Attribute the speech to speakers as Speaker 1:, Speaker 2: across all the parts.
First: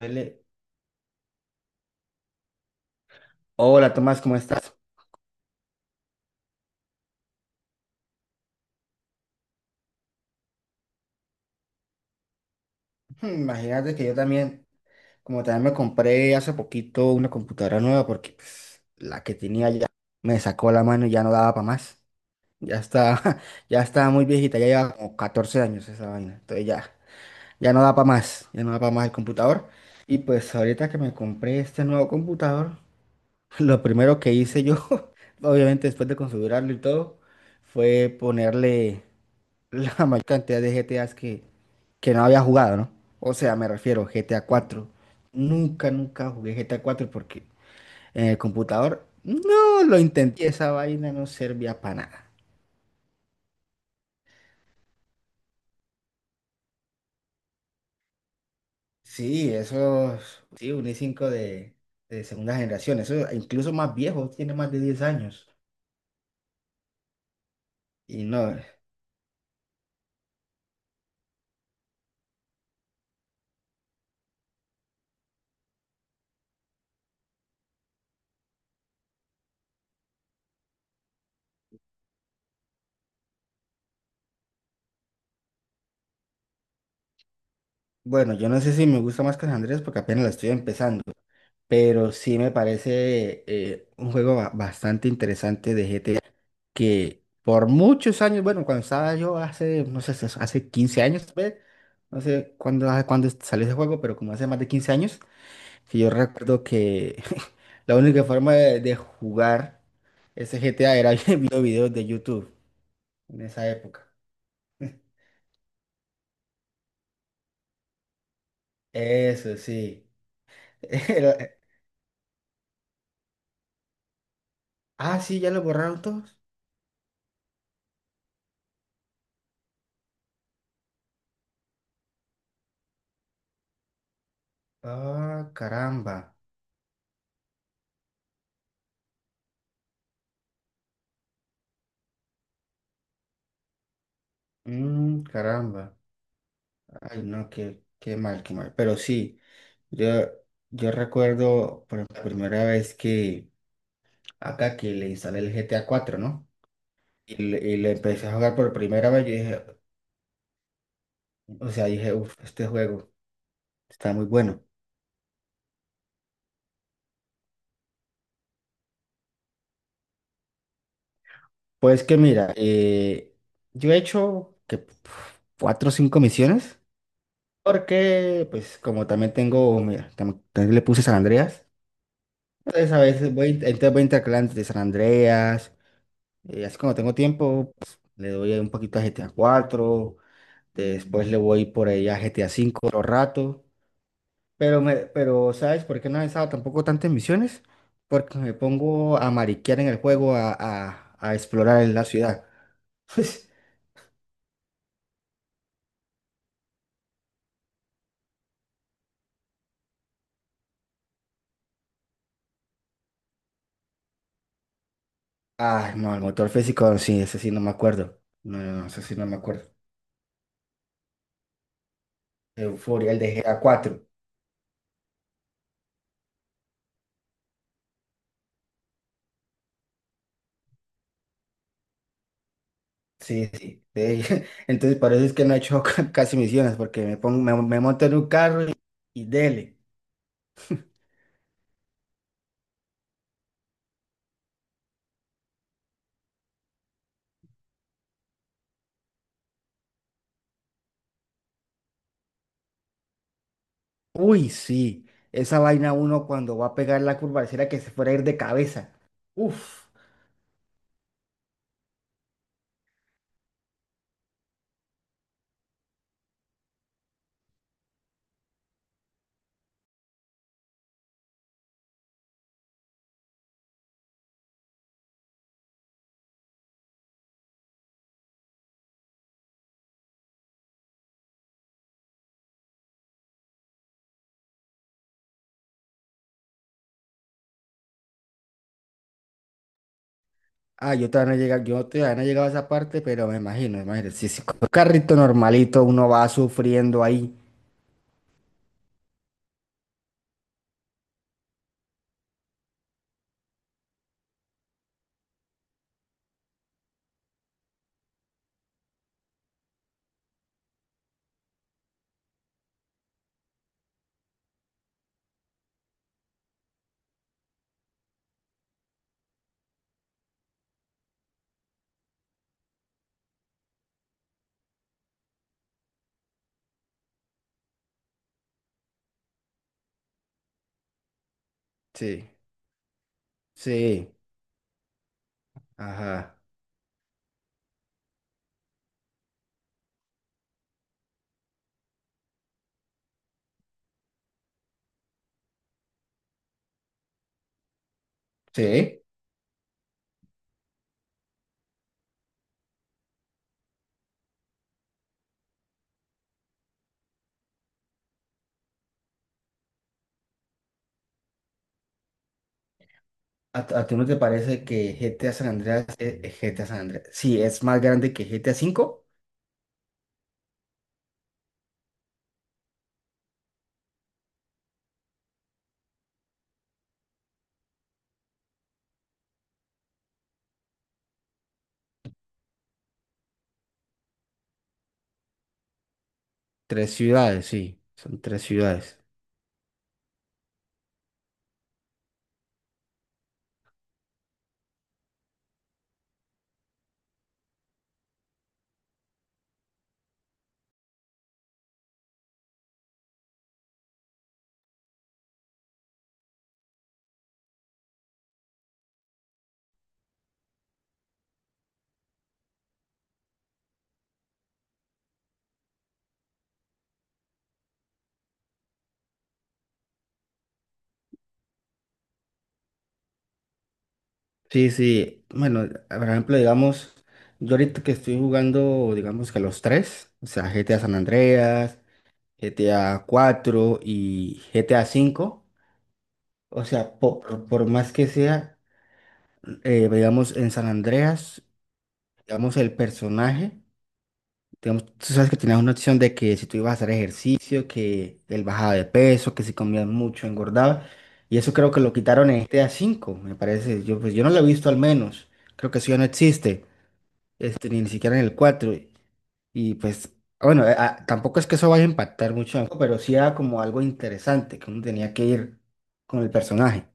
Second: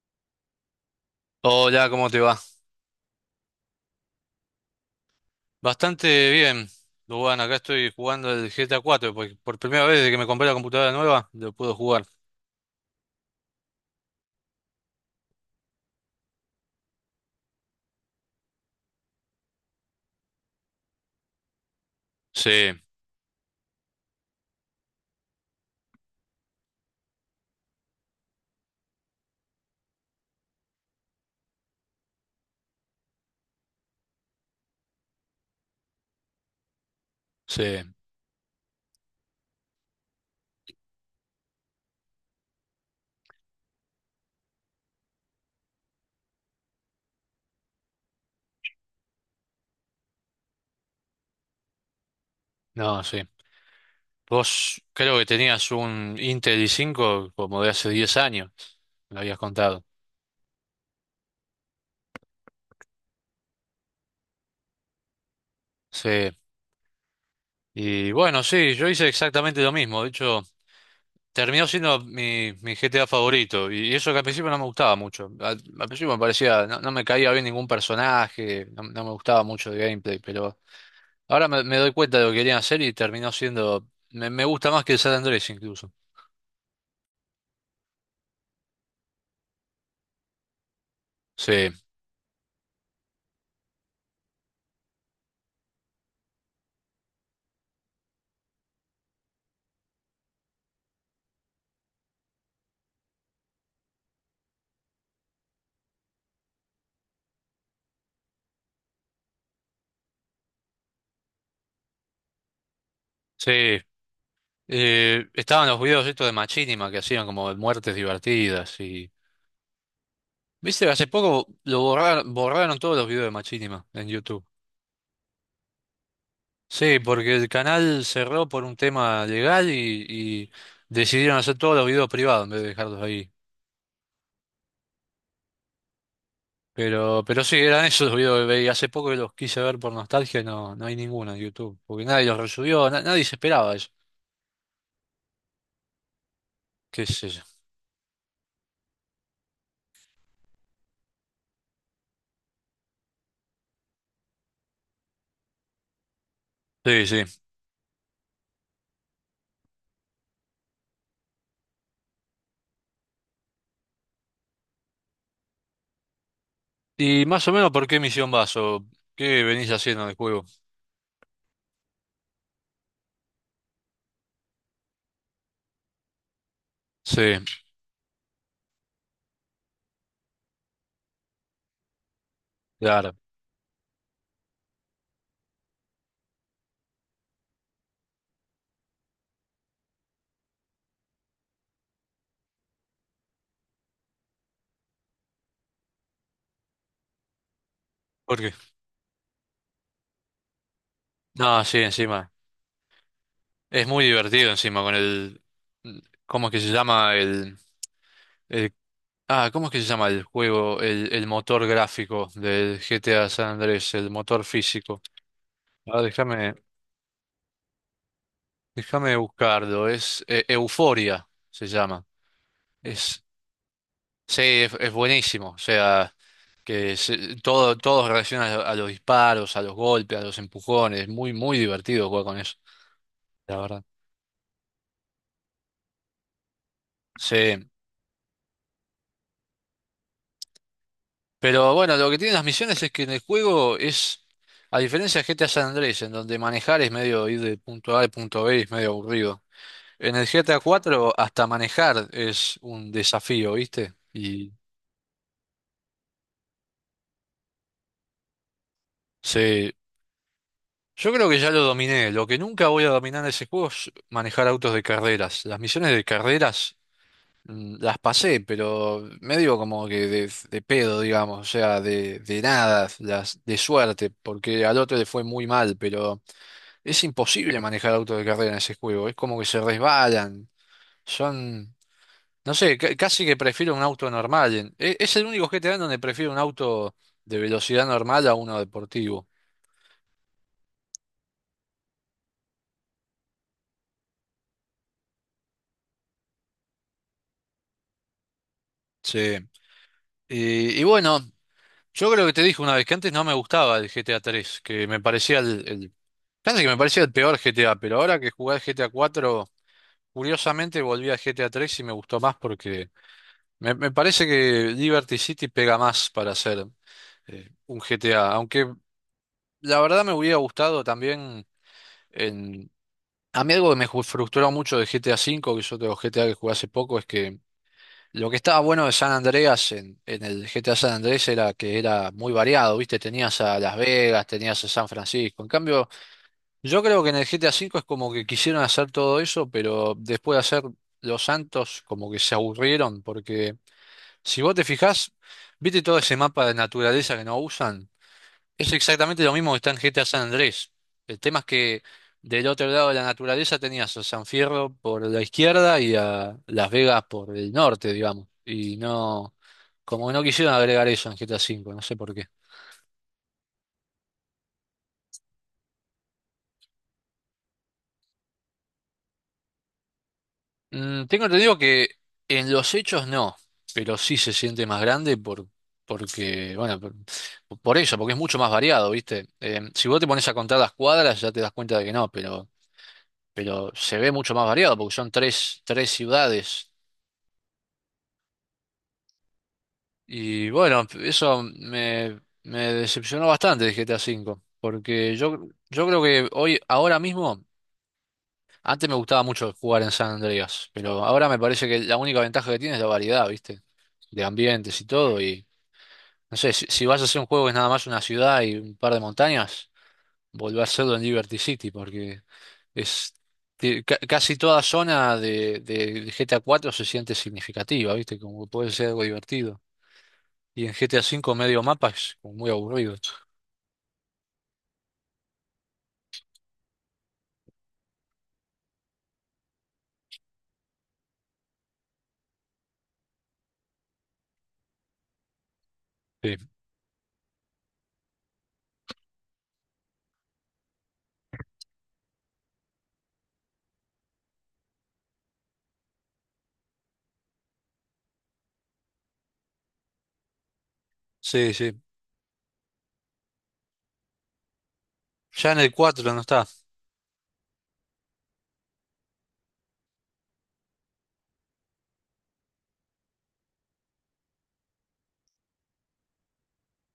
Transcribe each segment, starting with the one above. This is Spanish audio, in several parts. Speaker 1: Dele.
Speaker 2: Hola, ¿cómo te va?
Speaker 1: Hola Tomás, ¿cómo estás?
Speaker 2: Bastante bien. Luan, acá estoy jugando el GTA 4, porque por primera vez desde que me compré la computadora nueva, lo puedo jugar.
Speaker 1: Imagínate que yo también, como también me compré hace poquito una computadora nueva porque pues, la que tenía ya me sacó la mano y ya no daba para más.
Speaker 2: Sí,
Speaker 1: Ya está, ya estaba muy viejita, ya lleva como 14 años esa vaina. Entonces ya, ya no da para más, ya no da para más el computador. Y pues ahorita que me compré este nuevo computador, lo primero que hice yo, obviamente después de configurarlo y todo,
Speaker 2: sí,
Speaker 1: fue ponerle la mayor cantidad de GTAs que no había jugado, ¿no? O sea, me refiero GTA cuatro. Nunca, nunca jugué GTA 4 porque en el computador no lo intenté. Esa vaina no servía para nada.
Speaker 2: no, sí. Vos creo que tenías un Intel i5 como de hace 10 años, me lo habías
Speaker 1: Sí,
Speaker 2: contado.
Speaker 1: esos, sí, un i5 de, segunda generación, eso incluso más viejo, tiene más de 10 años.
Speaker 2: Sí, y
Speaker 1: Y
Speaker 2: bueno,
Speaker 1: no,
Speaker 2: sí, yo hice exactamente lo mismo. De hecho, terminó siendo mi GTA favorito, y eso que al principio no me gustaba mucho. Al principio me parecía, no, no me caía bien ningún personaje, no, no me gustaba mucho el gameplay, pero... Ahora me doy cuenta de lo que querían hacer y terminó siendo. Me gusta más que el San Andrés incluso.
Speaker 1: bueno, yo no sé si me gusta más que San Andrés porque apenas la estoy empezando,
Speaker 2: Sí,
Speaker 1: pero sí me parece un juego bastante interesante de GTA. Que por muchos años, bueno, cuando estaba yo hace, no sé, hace 15 años, tal vez, no sé cuándo, salió ese juego, pero como hace más de 15 años, que yo recuerdo que la única forma de jugar ese GTA era viendo videos de YouTube en esa
Speaker 2: sí.
Speaker 1: época.
Speaker 2: Estaban los videos estos de Machinima que hacían como de muertes divertidas y.
Speaker 1: Eso sí.
Speaker 2: Viste, hace poco
Speaker 1: Era-
Speaker 2: lo borraron, borraron todos los videos de Machinima en YouTube.
Speaker 1: Ah, sí, ya lo borraron todos.
Speaker 2: Sí, porque el canal cerró por un tema legal y decidieron hacer todos los videos privados en vez de dejarlos ahí.
Speaker 1: Ah, caramba.
Speaker 2: Pero sí, eran esos los videos que veía. Hace poco que los quise ver por nostalgia, y no, no hay ninguno en YouTube, porque nadie los resubió, nadie se esperaba eso.
Speaker 1: Mm, caramba.
Speaker 2: ¿Qué es
Speaker 1: Ay,
Speaker 2: eso?
Speaker 1: no, qué mal, qué mal. Pero sí. Yo, yo recuerdo por la primera vez que acá que le instalé el GTA cuatro, ¿no?
Speaker 2: Sí, sí.
Speaker 1: Y le empecé a jugar por primera vez, yo dije, o sea, dije, uff, este juego está muy bueno.
Speaker 2: ¿Y más o menos por qué misión vas o qué venís haciendo en el juego?
Speaker 1: Pues que mira, yo he hecho que cuatro o cinco misiones,
Speaker 2: Sí,
Speaker 1: porque pues como también tengo, mira, también le puse San Andreas, entonces a
Speaker 2: claro.
Speaker 1: veces voy, entonces voy intercalando de San Andreas, así como tengo tiempo, pues, le doy un poquito a GTA cuatro. Después le voy por ahí a GTA V otro rato. Pero ¿sabes por qué no he estado tampoco tantas misiones? Porque
Speaker 2: ¿Por
Speaker 1: me
Speaker 2: qué?
Speaker 1: pongo a mariquear en el juego, a
Speaker 2: No, sí,
Speaker 1: explorar en la
Speaker 2: encima.
Speaker 1: ciudad.
Speaker 2: Es muy divertido encima con el... mm, ¿Cómo es que se llama el... el- ah, ¿cómo es que se llama el juego? El motor gráfico del GTA San Andrés, el motor físico.
Speaker 1: Ah,
Speaker 2: Ah,
Speaker 1: no, el motor físico, sí, ese sí no me acuerdo. No, no, no, ese
Speaker 2: déjame
Speaker 1: sí no me acuerdo.
Speaker 2: buscarlo. Es Euforia, se llama.
Speaker 1: Euforia, el
Speaker 2: Es
Speaker 1: de GTA 4.
Speaker 2: Sí, es buenísimo. O sea, todo reacciona a los disparos, a los golpes, a los empujones. Muy, muy divertido jugar con eso,
Speaker 1: Sí,
Speaker 2: la
Speaker 1: sí,
Speaker 2: verdad.
Speaker 1: sí. Entonces, por eso es que no he hecho casi misiones, porque me pongo, me,
Speaker 2: Sí.
Speaker 1: me monto en un carro y dele.
Speaker 2: Pero bueno, lo que tienen las misiones es que en el juego es, a diferencia de GTA San Andrés, en donde manejar es medio ir de punto A al punto B, es medio aburrido. En el GTA 4 hasta manejar es un desafío, ¿viste?
Speaker 1: Uy,
Speaker 2: Y
Speaker 1: sí, esa vaina uno cuando va a pegar la curva, pareciera que se fuera a ir de cabeza.
Speaker 2: sí,
Speaker 1: Uf.
Speaker 2: yo creo que ya lo dominé. Lo que nunca voy a dominar en ese juego es manejar autos de carreras. Las misiones de carreras. Las pasé, pero medio como que de pedo, digamos, o sea, de nada, de suerte, porque al otro le fue muy mal, pero es imposible manejar autos de carrera en ese juego, es como que se resbalan, son, no sé, casi que prefiero un auto normal, es, el único GTA en donde prefiero un auto de velocidad normal a uno deportivo.
Speaker 1: Ah, yo todavía no he llegado, yo todavía no he llegado a esa parte, pero me imagino, me imagino. Si con un carrito normalito uno va sufriendo ahí.
Speaker 2: Sí. Y bueno. Yo creo que te dije una vez que antes no me gustaba el GTA 3, que me parecía casi que me parecía el peor GTA, pero ahora que jugué al GTA 4, curiosamente volví al GTA 3 y me gustó más porque me parece que Liberty City pega más para hacer un GTA, aunque la verdad me hubiera gustado también en... A mí algo que me frustró mucho de GTA 5, que yo tengo GTA que jugué hace poco, es que lo que estaba bueno de San Andreas en el GTA San Andrés era que era
Speaker 1: Sí,
Speaker 2: muy variado, ¿viste? Tenías a Las
Speaker 1: sí,
Speaker 2: Vegas, tenías a San Francisco. En cambio,
Speaker 1: ajá.
Speaker 2: yo creo que en el GTA V es como que quisieron hacer todo eso, pero después de hacer Los Santos, como que se aburrieron, porque si vos te fijás, ¿viste todo ese mapa de naturaleza que no usan? Es
Speaker 1: Sí.
Speaker 2: exactamente lo mismo que está en GTA San Andrés. El tema es que del otro lado de la naturaleza tenías a San Fierro por la izquierda y a Las Vegas por el norte, digamos. Y no. Como que no quisieron agregar eso en GTA V, no sé por qué.
Speaker 1: ¿A ti no te parece que GTA San Andreas es GTA San Andreas? Sí, es más grande que GTA cinco.
Speaker 2: Mm, tengo entendido que en los hechos no, pero sí se siente más grande por, porque, bueno, por eso, porque es mucho más variado, ¿viste? Si vos te pones a contar las cuadras ya te das cuenta de que no, pero se ve mucho más variado porque son tres ciudades.
Speaker 1: Tres ciudades, sí, son tres ciudades.
Speaker 2: Y bueno, eso me decepcionó bastante de GTA V, porque yo creo que hoy, ahora mismo... Antes me gustaba mucho jugar en San Andreas, pero ahora me parece que la única ventaja que tiene es la variedad, ¿viste? De ambientes y todo. Y no sé, si vas a hacer un juego que es nada más una ciudad y un par de montañas, volver a hacerlo en Liberty City, porque es casi toda zona de GTA 4 se siente significativa, ¿viste? Como que puede ser algo divertido. Y en GTA 5 medio mapa es como muy aburrido.
Speaker 1: Sí, sí. Bueno, por ejemplo, digamos, yo ahorita que estoy jugando, digamos que los tres, o sea, GTA San Andreas, GTA cuatro y GTA cinco,
Speaker 2: Sí,
Speaker 1: o sea, por más que sea, digamos, en San Andreas, digamos, el personaje, digamos, tú sabes que tenías una opción de que si tú ibas a hacer ejercicio, que él bajaba de peso, que si comías mucho, engordaba, y
Speaker 2: sí,
Speaker 1: eso creo
Speaker 2: sí.
Speaker 1: que lo quitaron en GTA cinco, me parece. Yo, pues, yo no lo he visto al menos,
Speaker 2: Ya en
Speaker 1: creo
Speaker 2: el
Speaker 1: que eso ya no
Speaker 2: 4 no está.
Speaker 1: existe. Ni siquiera en el cuatro. Y, pues, bueno, tampoco es que eso vaya a impactar mucho, ¿no? Pero sí era como algo interesante que uno tenía que ir con el personaje.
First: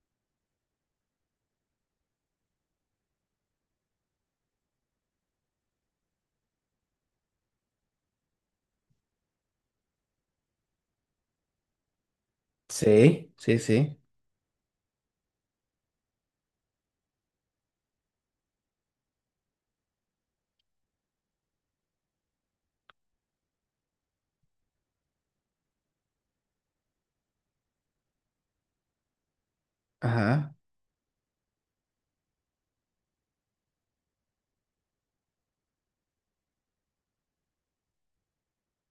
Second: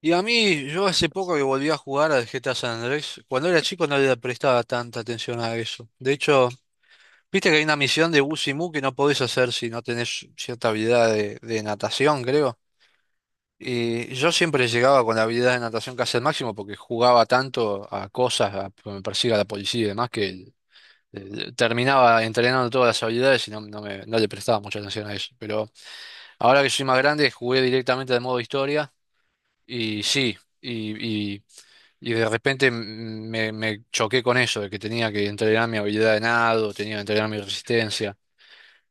Speaker 2: Y a mí, yo hace poco que volví a jugar al GTA San Andrés, cuando era chico no le prestaba tanta atención a eso. De hecho, viste que hay una misión de Bus y Busimu que no podés hacer si no tenés cierta habilidad de natación, creo.
Speaker 1: Sí, sí, sí.
Speaker 2: Y yo siempre llegaba con la habilidad de natación casi al máximo porque jugaba tanto a cosas, a que me persiga la policía y demás, que terminaba entrenando todas las habilidades y no, no le prestaba mucha atención a eso. Pero ahora que soy más grande, jugué directamente al modo historia y sí.
Speaker 1: Ajá.
Speaker 2: Y, y Y de repente me choqué con eso, de que tenía que entrenar mi habilidad de nado, tenía que entrenar mi resistencia.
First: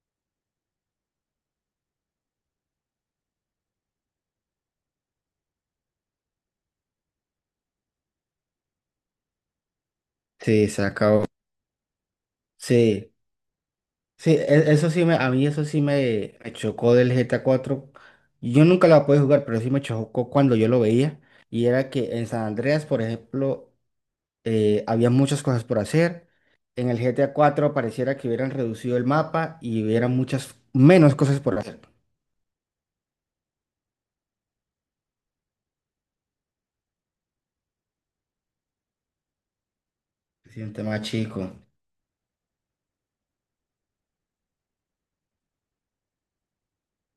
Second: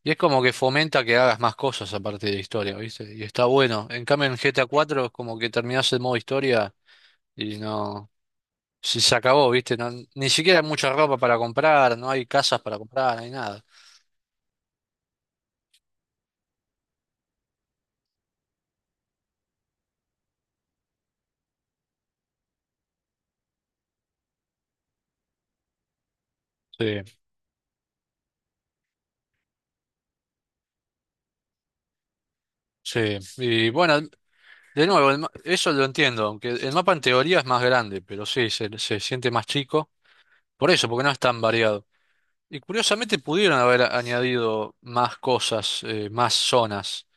Speaker 2: Y es como que fomenta que hagas más cosas aparte de la historia, ¿viste? Y está bueno. En cambio, en GTA 4 es como que terminás el modo historia y no... Se acabó, ¿viste? Ni siquiera hay
Speaker 1: Sí, se
Speaker 2: mucha ropa
Speaker 1: acabó.
Speaker 2: para comprar, no hay casas para
Speaker 1: Sí,
Speaker 2: comprar, no hay nada.
Speaker 1: sí, a mí eso sí me chocó del GTA cuatro. Yo nunca la pude jugar, pero sí me chocó cuando yo lo veía. Y era que en San Andreas, por ejemplo, había muchas cosas por hacer. En el
Speaker 2: Sí,
Speaker 1: GTA cuatro pareciera que hubieran reducido el mapa y hubiera muchas menos cosas por hacer.
Speaker 2: sí. Y bueno, de nuevo, eso lo entiendo, aunque el mapa en teoría es más grande, pero sí, se siente más chico.
Speaker 1: Sí,
Speaker 2: Por
Speaker 1: un
Speaker 2: eso,
Speaker 1: tema
Speaker 2: porque no es tan
Speaker 1: chico.
Speaker 2: variado. Y curiosamente pudieron haber añadido más cosas, más zonas,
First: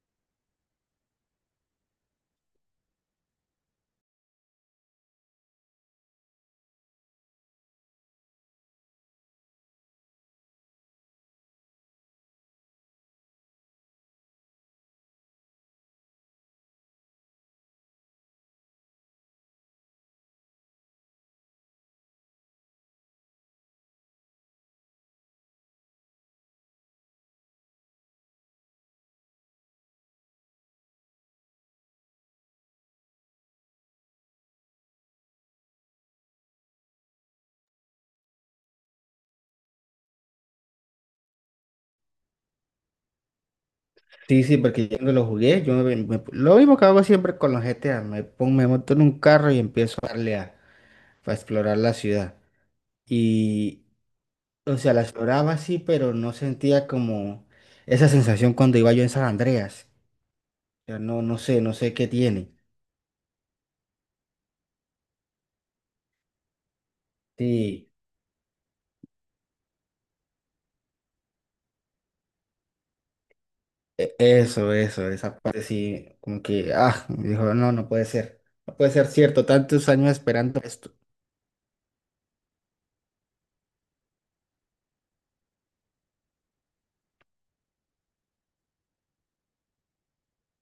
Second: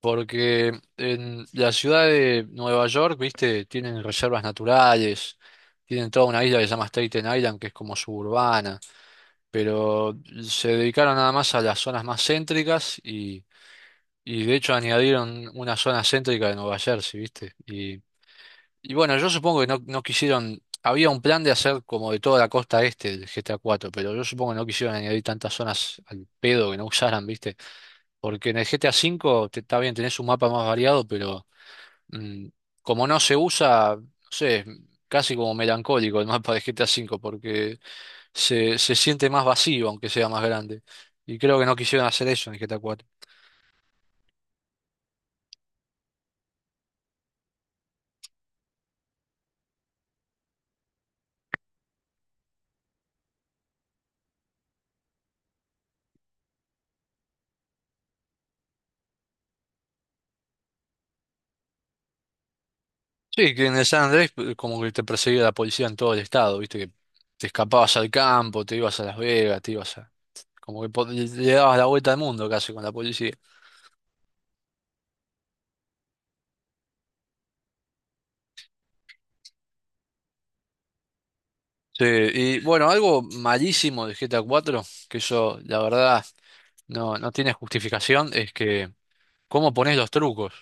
Speaker 2: porque en la ciudad de Nueva York, viste, tienen reservas naturales, tienen toda una isla que se llama Staten Island, que es como suburbana, pero se dedicaron nada más a las zonas más céntricas y de hecho añadieron una zona céntrica de Nueva Jersey, viste, y bueno, yo supongo que no, no quisieron, había un plan de hacer como de toda la costa este del GTA 4 pero yo supongo que no quisieron añadir tantas zonas al pedo que no usaran, ¿viste? Porque en el GTA 5 te, está bien, tenés un mapa más variado, pero mm, como no se usa, no sé, casi como melancólico el mapa de GTA 5 porque se siente más vacío, aunque sea más grande. Y creo que no quisieron hacer eso en el GTA 4.
Speaker 1: Sí, sí, porque yo no lo jugué, lo mismo que hago siempre con los GTA, me pongo, me monto en un carro y empiezo a darle a explorar la ciudad. Y, o sea, la exploraba sí, pero no sentía como esa sensación cuando iba yo en San Andreas. O sea, no, no sé, no sé qué tiene.
Speaker 2: Sí, que en el San Andrés como que te perseguía la policía en todo el estado, viste, que te
Speaker 1: Sí.
Speaker 2: escapabas al campo, te ibas a Las Vegas, te ibas a... Como que le dabas la vuelta al mundo casi con la policía.
Speaker 1: Esa parte sí, como que, me dijo, no, no puede ser, no puede ser cierto, tantos años esperando esto.
Speaker 2: Sí, y bueno, algo malísimo de GTA 4, que eso la verdad no, no tiene justificación, es que cómo pones los trucos.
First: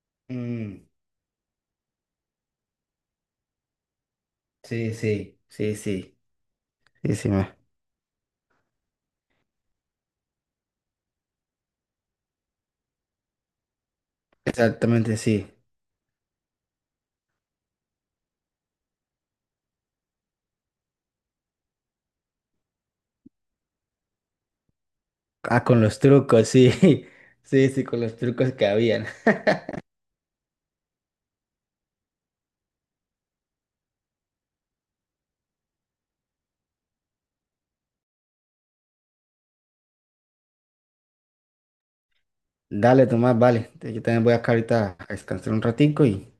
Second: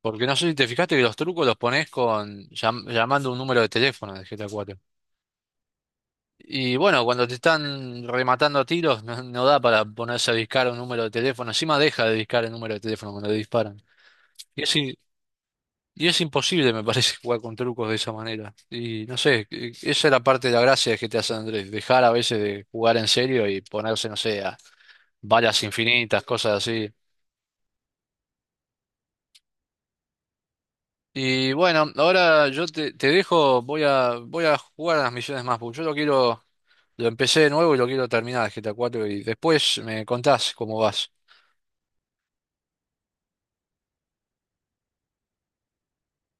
Speaker 2: Porque no sé si te
Speaker 1: Mm,
Speaker 2: fijaste que los trucos los pones con llamando un número de teléfono de GTA 4.
Speaker 1: sí, sí, sí, sí,
Speaker 2: Y bueno,
Speaker 1: sí,
Speaker 2: cuando
Speaker 1: sí,
Speaker 2: te están rematando a tiros, no, no da para ponerse a discar un número de teléfono. Encima deja de discar el número de teléfono cuando le disparan. Y es, i-
Speaker 1: exactamente, sí.
Speaker 2: y es imposible, me parece, jugar con trucos de esa manera. Y no sé, esa es la parte de la gracia que te hace Andrés. Dejar a veces de jugar en serio y ponerse, no sé, a balas
Speaker 1: Ah, con los
Speaker 2: infinitas,
Speaker 1: trucos,
Speaker 2: cosas
Speaker 1: sí,
Speaker 2: así.
Speaker 1: sí, sí, con los trucos que habían.
Speaker 2: Y bueno, ahora yo te dejo, voy a jugar a las misiones más. Porque yo lo quiero, lo empecé de nuevo y lo quiero terminar, el GTA 4 y después me contás cómo vas.
Speaker 1: Dale, Tomás, vale, yo también voy acá ahorita a descansar un ratico y,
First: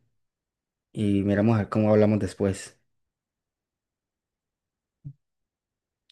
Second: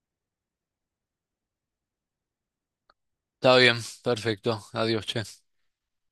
Speaker 1: y miramos a ver cómo hablamos después.
Speaker 2: Está bien, perfecto. Adiós, che.